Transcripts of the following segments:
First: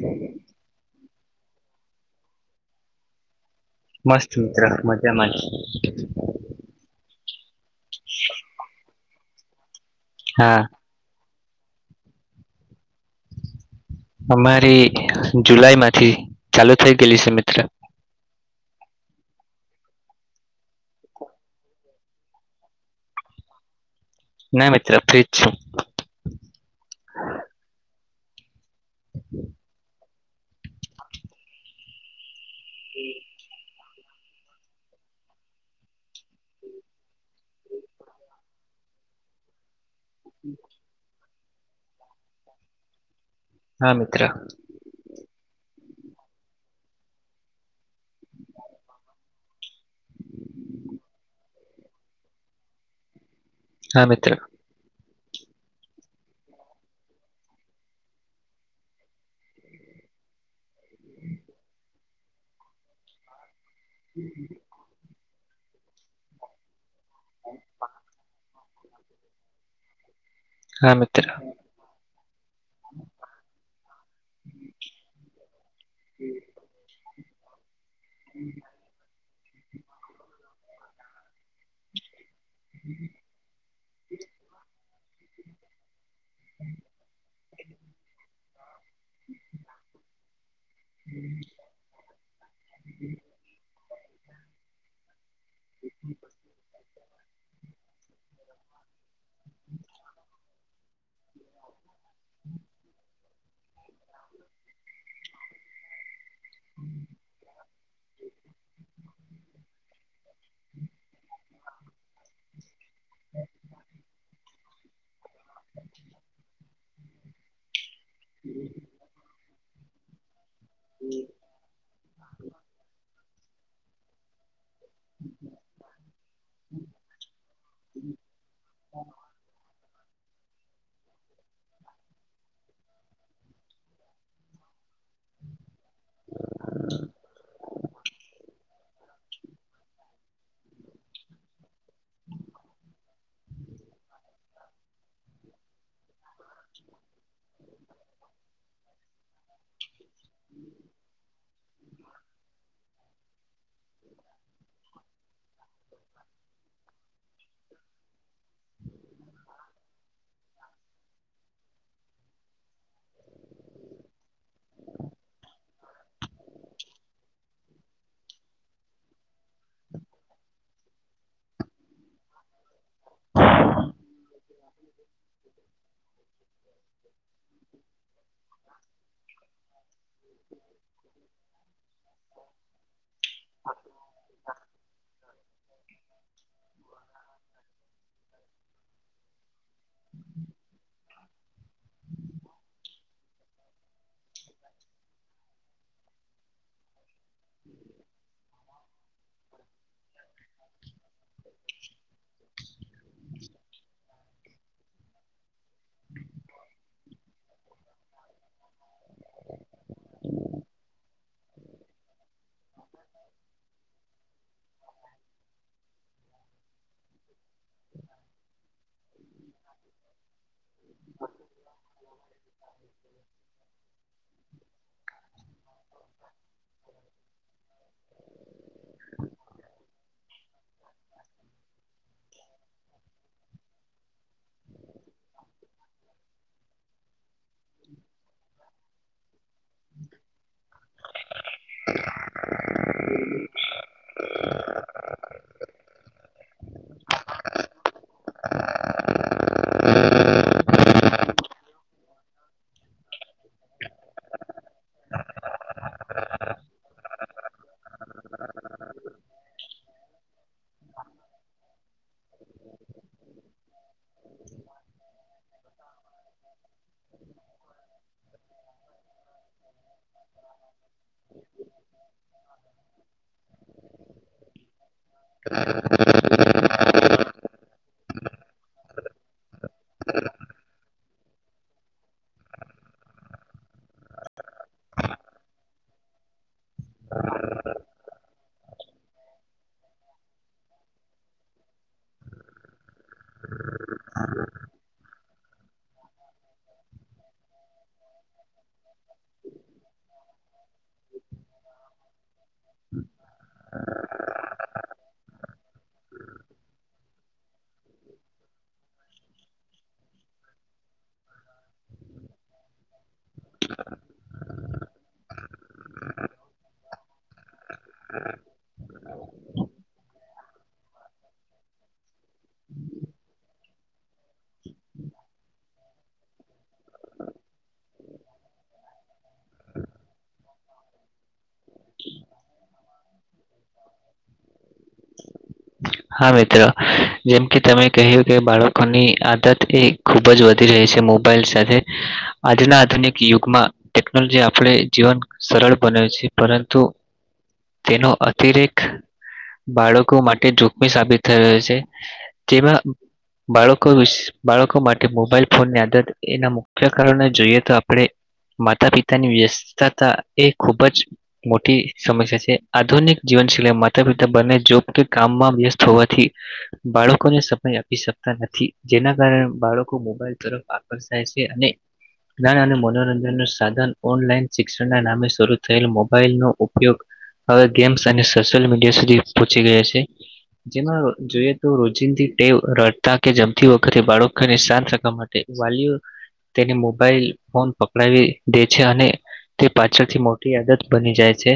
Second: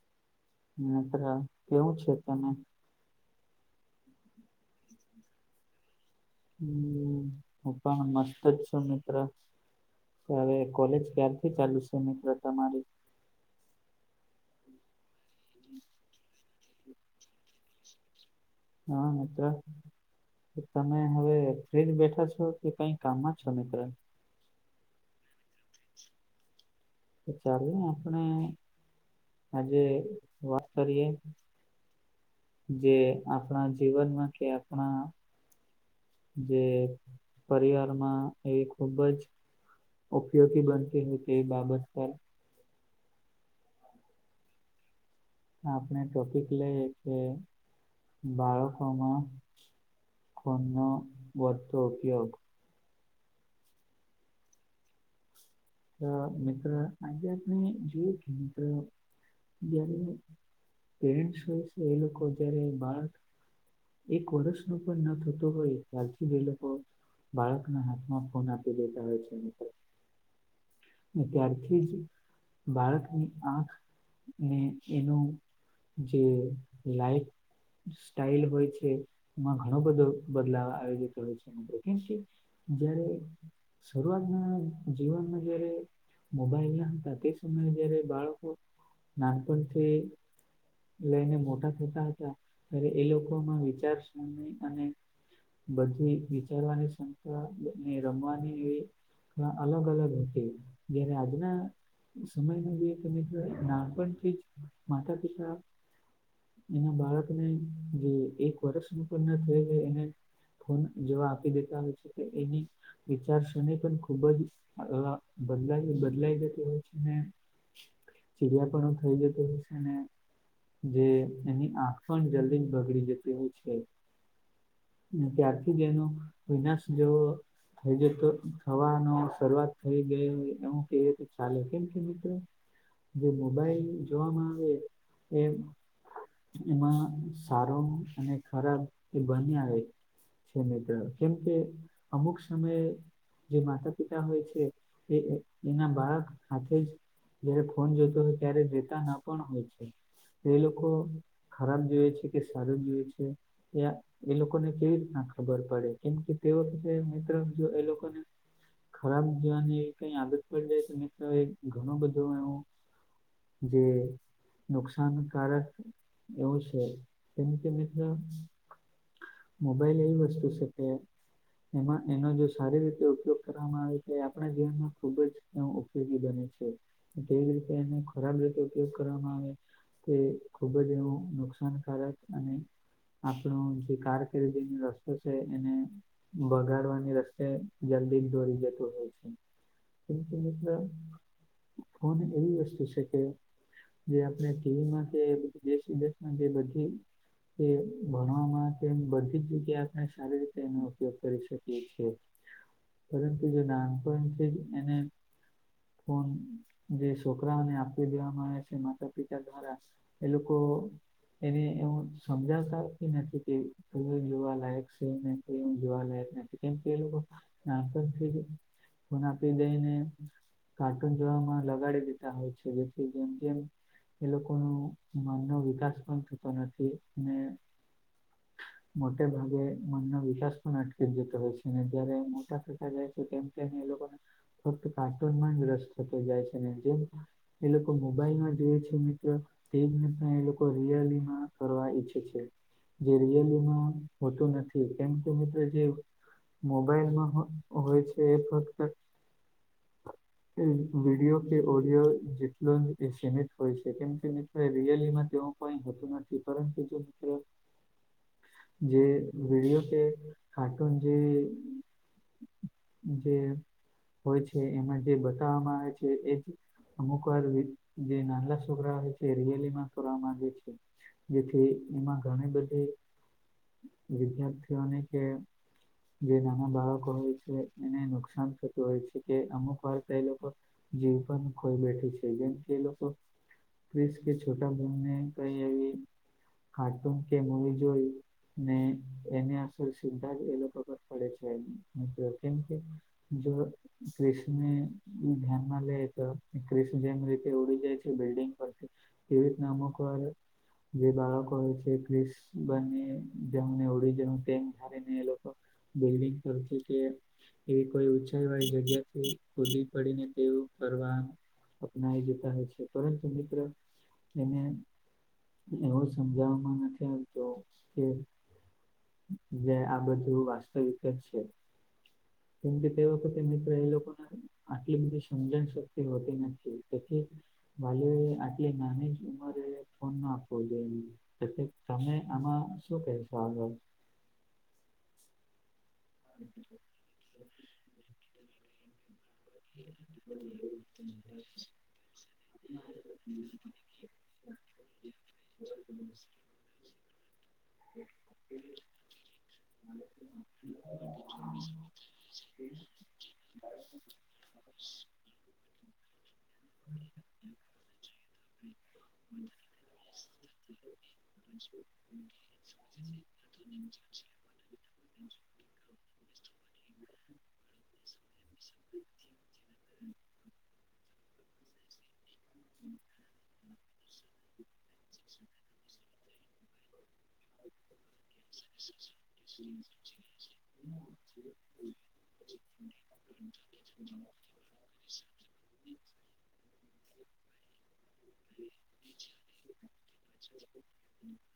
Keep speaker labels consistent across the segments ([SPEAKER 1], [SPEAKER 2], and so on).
[SPEAKER 1] બબ [inaudible]
[SPEAKER 2] મ્ર કેવું છે તમે?
[SPEAKER 1] મસ્ત મિત્ર મજામાં.
[SPEAKER 2] હમ હું પણ મસ્ત જ છું મિત્ર હવે
[SPEAKER 1] હા
[SPEAKER 2] કોલેજ ક્યારથી ચાલુ છે મિત્ર તમારી?
[SPEAKER 1] અમારી જુલાઈ માંથી ચાલુ થઈ ગયેલી છે મિત્ર.
[SPEAKER 2] હા એટ તમે હવે ફ્રી જ બેઠા છો? કે કઈ કામમાં છો મિત્ર.
[SPEAKER 1] ના મિત્ર ફ્રી જ છુ
[SPEAKER 2] તો ચાલે આપણે આજે. વાત કરીએ. જે આપણા જીવનમાં કે આપણા જે પરિવારમાં એ ખુબ જ. ઉપયોગી બનતી હોય તેવી બાબત પર.
[SPEAKER 1] હા મિત્ર.
[SPEAKER 2] આપણે ટોપિક લઈએ કે બાળકોમાં. ફોનનો વધતો ઉપયોગ.
[SPEAKER 1] હા મિત્ર.
[SPEAKER 2] તો મિત્ર આજે આપણે જોયું કે મિત્ર જ્યારે. પેરેન્ટ હોય છે એ લોકો જયારે માર એક વર્ષનું પણ ન થતો હોય ત્યારથી એ લોકો બાળકના હાથમાં ફોન આપી દેતા હોય છે, મિત્ર.
[SPEAKER 1] હા મિત્ર
[SPEAKER 2] ત્યારથી જ બાળકની આંખ, ને એનું જે લાઈફ સ્ટાઇલ હોય છે, માં ઘણો બધો બદલાવ આવી જતો હોય છે. કેમ કે જયારે શરૂઆતના જીવનમાં જયારે મોબાઈલ હતા તે સમયે જયારે બાળકો નાનપણથી લઈને મોટા થતા હતા ત્યારે એ લોકોમાં વિચાર સરણી અને બધી વિચારવાની સંખ્યા, ને રમવાની એ રીતના અલગ-અલગ હતી. જયારે આજના સમયની જે તમે કયો એમ નાન-પણથી જ માતા-પિતા એના બાળકને જો એક વર્ષ ઉપરના થઈ હોય એને ફોન જોવા આપી દેતા હોય છે. તો એની વિચાર શ્રેણી પણ ખૂબ જ એવા બદલાઈ-બદલાઈ જતી હોય છે, ને ચીડિયાપનું થઈ જતું હોય છે. ને જે, એની આંખ પણ જલ્દી જ બગડી જતી હોય છે. અને ત્યારથી જ એનો વિનાશ જો થઈ જતો. થવાનો શરૂઆત થઈ ગઈ એવું કે તો ચાલે. કેમ કે મિત્ર જે મોબાઈલ જોવામાં આવે એ એમાં સારો અને ખરાબ એ બને આવે. છે મિત્ર, કેમ કે અમુક સમયે જે માતા-પિતા હોય છે. કે એના બાળક હાથે જ જયારે ફોન જોતો હોય ત્યારે દેતા ના પણ હોય છે. એ લોકો ખરાબ જોઈએ છે, કે સારું જુએ છે ત્યા એ લોકોને કેવી રીતના ખબર પડે? કેમ કે તે વખતે મિત્ર, જો એ લોકોને ખરાબ જોવાની એવી કઈ આદત પડી જાય તો મિત્ર ઘણું બધું એવું જે નુકસાનકારક એવું છે. કેમ કે મિત્ર મોબાઈલ એવી વસ્તુ છે કે એમાં એનો જો સારી રીતે ઉપયોગ કરવામાં આવે. એ આપણા જીવનમાં ખુબ જ એ ઉપયોગી બને છે. તેવી રીતે એને ખરાબ રીતે ઉપયોગ કરવામાં આવે. કોઈ ખુબ જ એનો નુકસાનકારક અને આપણું જે કારકીર્તિ રસ્તો છે એને બગાડવાની રસ્તે જલ્દી જ દોરી જતો હોય છે. કેમ કે મિત્ર ફોન એવી વસ્તુ છે કે જે આપણે ટીવીમાં કે દેશ વિદેશમાં જે બધી કે ભણવામાં કે એમ બધી જ જગ્યાએ આપણે સારી રીતે એનો ઉપયોગ કરી શકીએ છીએ. પરંતુ જે નાનપણથી જ એને ફોન જે છોકરાઓને આપી દેવામાં આવે છે. માતા-પિતા દ્વારા એ લોકો એને એવું સમજાવતા નથી કે ફોન જોવા લાયક છે ને શું જોવા લાયક નથી. કેમ કે એ લોકો નાનપણથી જ ફોન આપી દઈને કાર્ટૂન જોવામાં લગાડી દેતા હોય છે. જે જેમ-જેમ એ લોકોનો મનનો વિકાસ પણ થતો નથી. અને મોટે ભાગે મનનો વિકાસ પણ અટકી જતો હોય છે. ને જયારે મોટા થતા જાય છે તેમ તેમ એ લોકોને ફક્ત કાર્ટૂનમાં જ રસ થતો જાય છે. ને જેમ એ લોકો મોબાઈલમાં જોવે છે મિત્ર તેમ કરતા એ લોકો રિઅલીમાં કરવા ઈચ્છે છે. જે રીઅલીમાં હોતું નથી. કેમ કે મિત્ર જે મોબાઈલમાં હોય છે એ ફક્ત એ વિડીયો કે ઓડિયો જેટલો એ સીમિત હોય છે. કેમ કે મીત તે રિયલીમાં તેવું કોઈ હોતું નથી. પરંતુ જો મિત્ર જે વિડિયો કે કાર્ટૂન જેવી જે હોય છે એમાં જે બતાવવામાં આવે છે એજ અમુક વાર જે નાના છોકરાઓય છે રિયલીમાં કરવા માંગે છે જેથી એમાં ઘણી બધી વિદ્યાર્થીઓને કે જે નાના બાળકો હોય છે એને નુકસાન થતું હોય છે કે અમુક વાર્તા એ લોકો જીવ પણ ખોઈ બેઠે છે જેમ કે એ લોકો પ્રિસ કે છોટા ભીમની કોઈ એવી કાર્ટૂન કે મુવી જોયું ને એને અસર સીધા જ એ લોકો પર પડે છે મિત્રો કેમ કે જો ક્રિશ ને એ ધ્યાનમાં લે તો ક્રિષ જેમ રીતે ઉડી જાય છે બિલ્ડિંગ પરથી એવી જ નામ પર જે બાળકો હોય છે ક્રિશ બને જમને ઓડી જ ટેક ધારીને એ લોકો બિલ્ડિંગ કરે છે કે એવી કોઈ ઉંચાઈ વાળી જગ્યાથી ખુદી પડીને તેવું કરવાનું અપનાવી જતા હોય છે પરંતુ મિત્ર એને એવું સમજાવવામાં નથી આવતું કે જે આ બધું વાસ્તવિક જ છે કેમકે તે વખતે મિત્ર એ લોકોને આટલી બધી સમજણ શક્તિ હોતી નથી તેથી ભાઈઓ એ આટલી નાની જ ઉંમરે ફોન ના આપવો જોઈએ એટલે તમે આમાં શું કહેશો આગળ
[SPEAKER 1] હા મિત્રો જેમ કે તમે કહ્યું કે બાળકોની આદત એ ખૂબ જ વધી રહી છે મોબાઈલ સાથે આજના આધુનિક યુગમાં ટેકનોલોજી આપણે જીવન સરળ બને છે પરંતુ તેનો અતિરેક બાળકો માટે જોખમી સાબિત થઈ રહ્યો છે જેમાં બાળકો વિશ બાળકો માટે મોબાઈલ ફોન ની આદત એના મુ મુખ્ય કારણને જોઈએ તો આપણે માતા પિતાની વ્યસ્તતા એ ખૂબ જ મોટી સમસ્યા છે આધુનિક જીવનશૈલી માતા પિતા બને જો કામમાં વ્યસ્ત હોવાથી બાળકોને સમય આપી આપી શકતા નથી જેના કારણે બાળકો મોબાઈલ તરફ આકર્ષાય છે અને જ્ઞાન અને મનોરંજન નું સાધન ઓનલાઈન શિક્ષણ ના નામે શરૂ થયેલ મો મોબાઇલ નો ઉપયોગ હવે ગેમ્સ અને સોશિયલ મીડિયા સુધી પહોંચી ગયો છે જેમાં જોઈએ તો રોજિંદી ટેવ રડતા કે જમતી વખતે બાળકોને શાંત રાખવા માટે વાલીઓ તેને મોબાઈલ ફોન પકડાવી દે છે અને તે પાછળથી મોટી આદત બની જાય છે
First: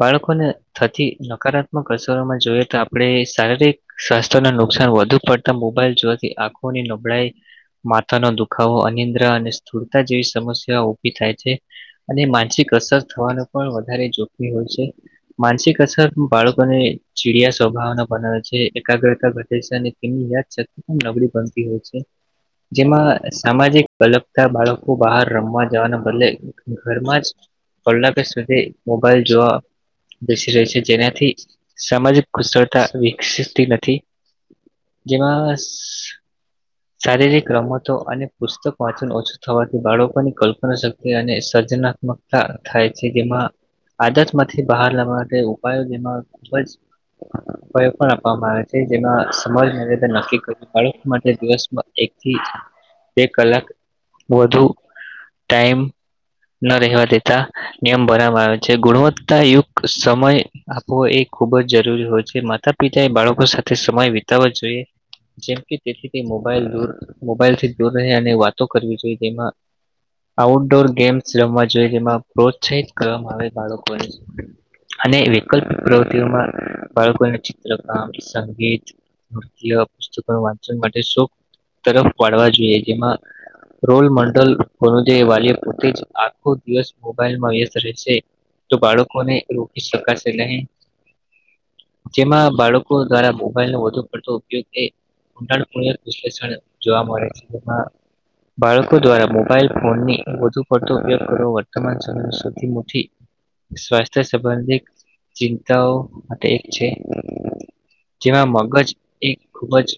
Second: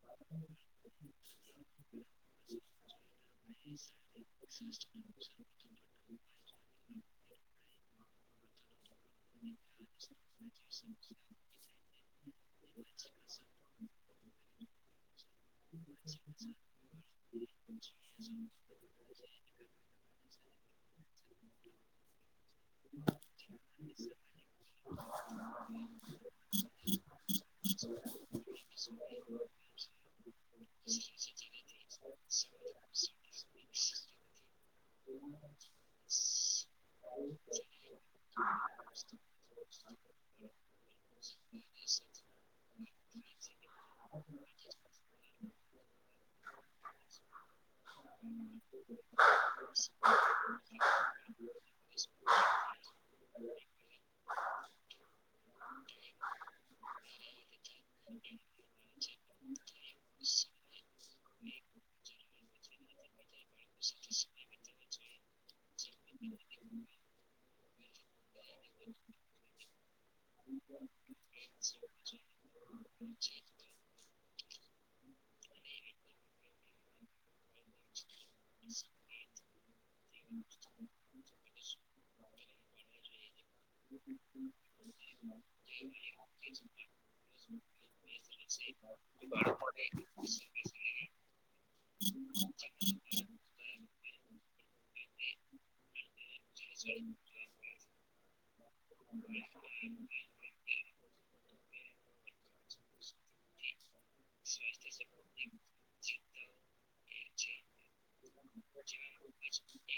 [SPEAKER 1] બાળકોને થતી નકારાત્મક અસરોમાં જોઈએ તો આપણે શારીરિક સ્વાસ્થ્યના નુકસાન વધુ પડતા મોબાઈલ જોવાથી આંખોની નબળાઈ માથા નો દુખાવો અનિદ્રા અને સ્થૂળતા જેવી સમસ્યા ઉભી થાય છે અને માનસિક અસર થવાનું પણ વધારે જોખમી હોય છે માનસિક અસર બાળકોને ચીડિયા સ્વભાવના બનાવે છે એકાગ્રતા ઘટે છે અને તેની યાદશક્તિ પણ નબળી બનતી હોય છે જેમાં સામાજિક અલપતા બાળકો બહાર રમવા જવાના બદલે ઘરમાં જ કલાક વાર સુધી મોબાઈલ જોવા બેસી રહ્યો છે જેનાથી સામાજિક કુશળતા વિકસતી નથી જેમાં સ શારીરિક રમતો અને પુસ્તક વાંચન ઓછું થવાથી બાળકોની કલ્પના શક્તિ અને સર્જના મક્તા થાય છે જેમાં આદતમાંથી બહાર લાવવા માટે ઉપાયો જેમાં ખુબ જ
[SPEAKER 2] [inaudible]
[SPEAKER 1] પણ આપવામાં આવે છે જેમાં સમાજ નિવેદન નક્કી કર બાળક માટે દિવસમાં એકથી બે કલાક વધુ ટાઈમ
[SPEAKER 2] [unintelligible]
[SPEAKER 1] ન રહેવા દેતા નિયમ ભરવામાં આવે છે ગુણવત્તાયુક્ત સમય આપો એ ખુબ જ જરૂરી હોય છે માતા પિતા એ બાળકો સાથે સમય વિતાવવાો જોઈએ જેમ કે તેથી તે મોબાઈલ દર મોબાઈલથી દૂર રહી અને વાતો કરવી જોઈએ તેમાં આઉટડોર ગેમ્સ રમવા જોઈએ જેમાં પ્રોત્સાહિત કરવામાં આવે બાળકોને અને વૈકલ્પિક પ્રવૃત્તિઓમાં બાળકોને ચિત્રકામ સંગીત નૃત્ય પુસ્તકો વાંચ માટે શોખ તરફ વાળવા જોઈએ જેમાં રોલ મોડલ વાલી પોતે જ આખો દિવસ મોબાઈલમાં વ્યસ્ત રહેશે. તો બાળકોને રોકી શકાશે નહી. જેમાં બાળકો દ્વારા મોબાઈલ નો વધુ પડતો ઉપયોગ એ [unintelligible] વિશ્લેષણ જોવા મળે છે જેમાં બાળકો દ્વારા મોબાઈલ ફોનની વધુ પડતો ઉપયોગ કરવો વર્તમાન સમય સૌધી નથી. સ્વાસ્થ્ય સંબંધિત ચિંતાઓ માટે એક છે જેમાં મગજ એક ખુબ જ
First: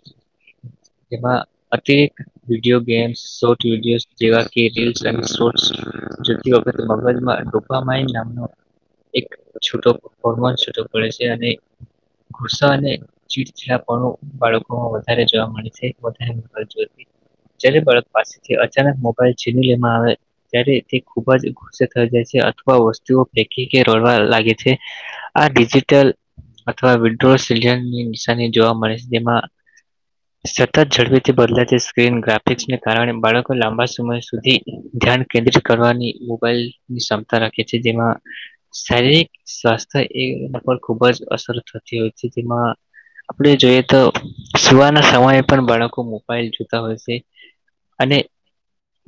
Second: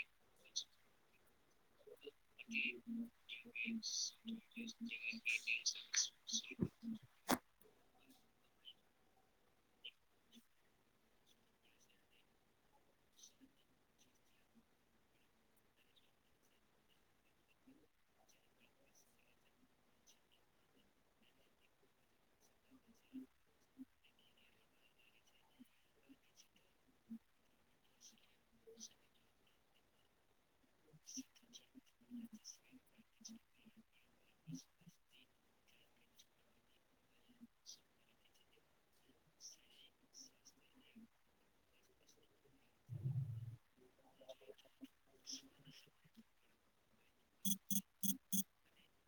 [SPEAKER 1] જેમાં અતિરેક વિડીયો ગેમ્સ વિડીયો જેવા રીલ્સ શોર્ટ [unintelligible] મગજમાં નામનો એક છૂટો હોર્મોન છટો કરે છે અને ગુસ્સો અને ચીડચીડા પણ બાળકો વધારે જોવા મળે છે [unintelligible] જ્યારે બાળક પાસેથી અચાનક મોબાઈલ છીની લેવામાં આવે. ત્યારે તે ખુબ જ ગુસ્સે થઈ જાય છે અથવા વસ્તુઓ ફેકી કે રડવા લાગે છે. આ ડિજિટલ અથવા વિડ્રોની નિશાની જોવા મળે છે જેમાં સતત ઝડપીથી બદલાતી સ્ક્રીન ગ્રાફિક્સને કારણે બાળકો લાંબા સમય સુધી ધ્યાન કેન્દ્રિત કરવાની મોબાઈલની ક્ષમતા રાખે છે જેમાં શારીક સ્વાસ્થ્ય એ ખુબ જ અસર થતી હોય છે તેમાં આપણે જોઈ તો સુવાના સમયે પણ બાળકો મોબાઈલ જોતા હોય છે.
[SPEAKER 2] [inaudible]
[SPEAKER 1] અને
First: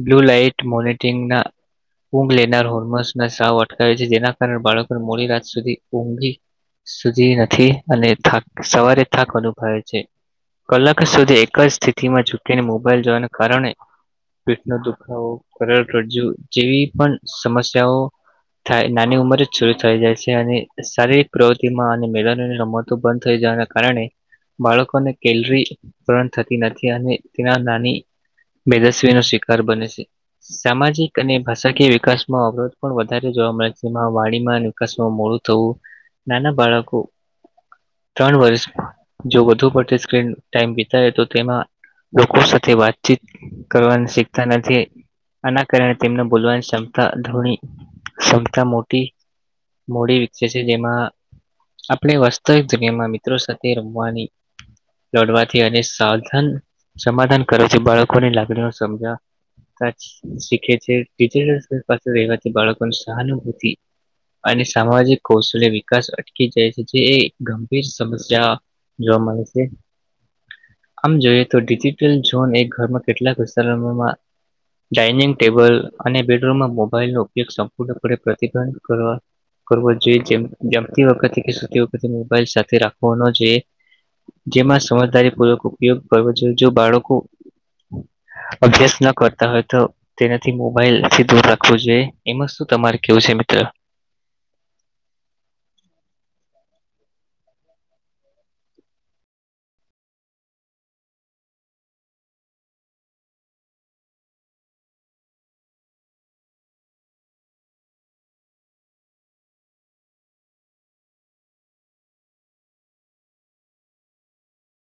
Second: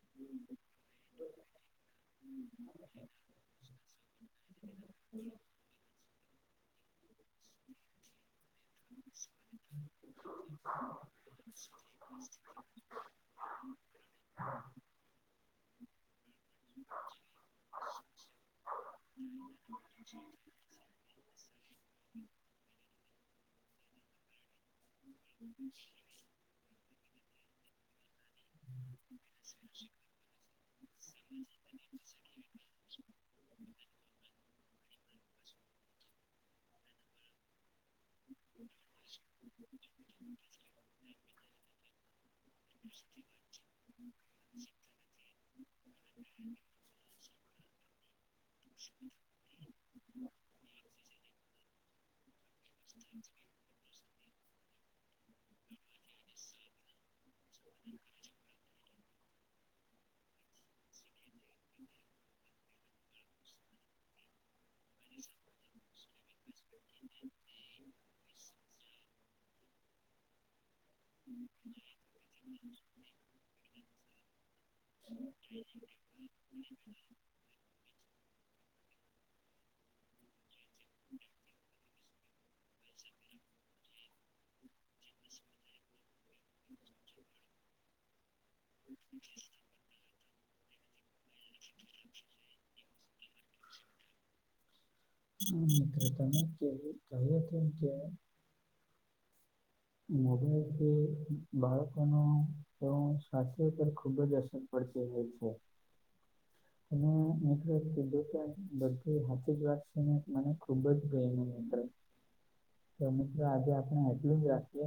[SPEAKER 1] બ્લુ લાઈટ મોનિટીગના ઊંઘ લેનાર હોર્મોન્સ ના સાવ અટકાવે છે જેના કારણે બાળકોને મોડી રાત સુધી ઊંઘી સુધી નથી અને થાક સવારે થાક અનુભવે છે. કલાક સુધી એક જ સ્થિતિ માં ઝૂકીને મોબાઈલ જોવાના કારણે પીઠ નો દુખાવો કરળ રજુ જેવી પણ સમસ્યાઓ થાય નાની ઉંમર જ શરૂ થઈ જાય છે અને શારીરિક પ્રવૃતિમાં અને મેદાની રમતો બંધ થઈ જવાના કારણે બાળકોને કેલરી ધરણ થતી નથી અને તેના નાની બેદસ્વી નો શિકાર બને છે. સામાજિક અને ભાષાકીય વિકાસમાં અવરોધ પણ વધારે જોવા મળે છે જેમાં વાણીમાં [unintelligible] મોડું થવું. નાના બાળકો ત્રણ વર્ષ જો વધુ પડતી સ્ક્રીન ટાઈમ વિતાય તો તેમાં લોકો થી વાતચીત કરવાનું શીખતા નથી આના કારણે તેમને બોલવાની ક્ષમતા ધોણી સતા મોટી મોડી વિકે છે જેમાં આપણે વાસ્તવિક દુનિયામાં મિત્રો સાથે રમવાની દોડવાથી અને સાધ સમાધાન કરે છે બાળકોની લાગણીનું સમજ [unintelligible] શીખે છે [unintelligible] પાસે રેવાથી બાળકો સહાનુભૂતિ અને સામાજિક કૌશલ્ય વિકાસ અટકી જાય છે જે એક ગંભીર સમસ્યા જોવા મળે છે. આમ જોઈએ તો ડિજિટલ ઝોન એક ઘરમાં કેટલાક વિસ્તારોમાં ડાયનિંગ ટેબલ અને બેડરૂમમાં મોબાઈલ નો ઉપયોગ સંપૂર્ણપણે પ્રતિબંધ કરવા કરવો જોઈએ જે જમતી વખતે કે સુતી વખતે મોબાઈલ સાથે રાખવાનો જે જેમાં સમજદારી પૂર્વક ઉપયોગ કરવો જોઈએ જો બાળકો અભ્યાસ ન કરતા હોય તો તેનાથી મોબાઈલ થી દૂર રાખું જોઈએ એમાં શું તમારે કેવું છે મિત્ર
[SPEAKER 2] હ મિત્ર તમે કે કહ્યું હતું કે મોબાઈલથી બાળકનો તો સ્વાસ્થ્ય પર ખુબ જ અસર પડતી હોય છે એમાં નેટવર્ક કીધું બધી હા વાત છેને મને ખુબ જ ભય ને તો મિત્રો આજે આપણે એટલું જ રાખીએ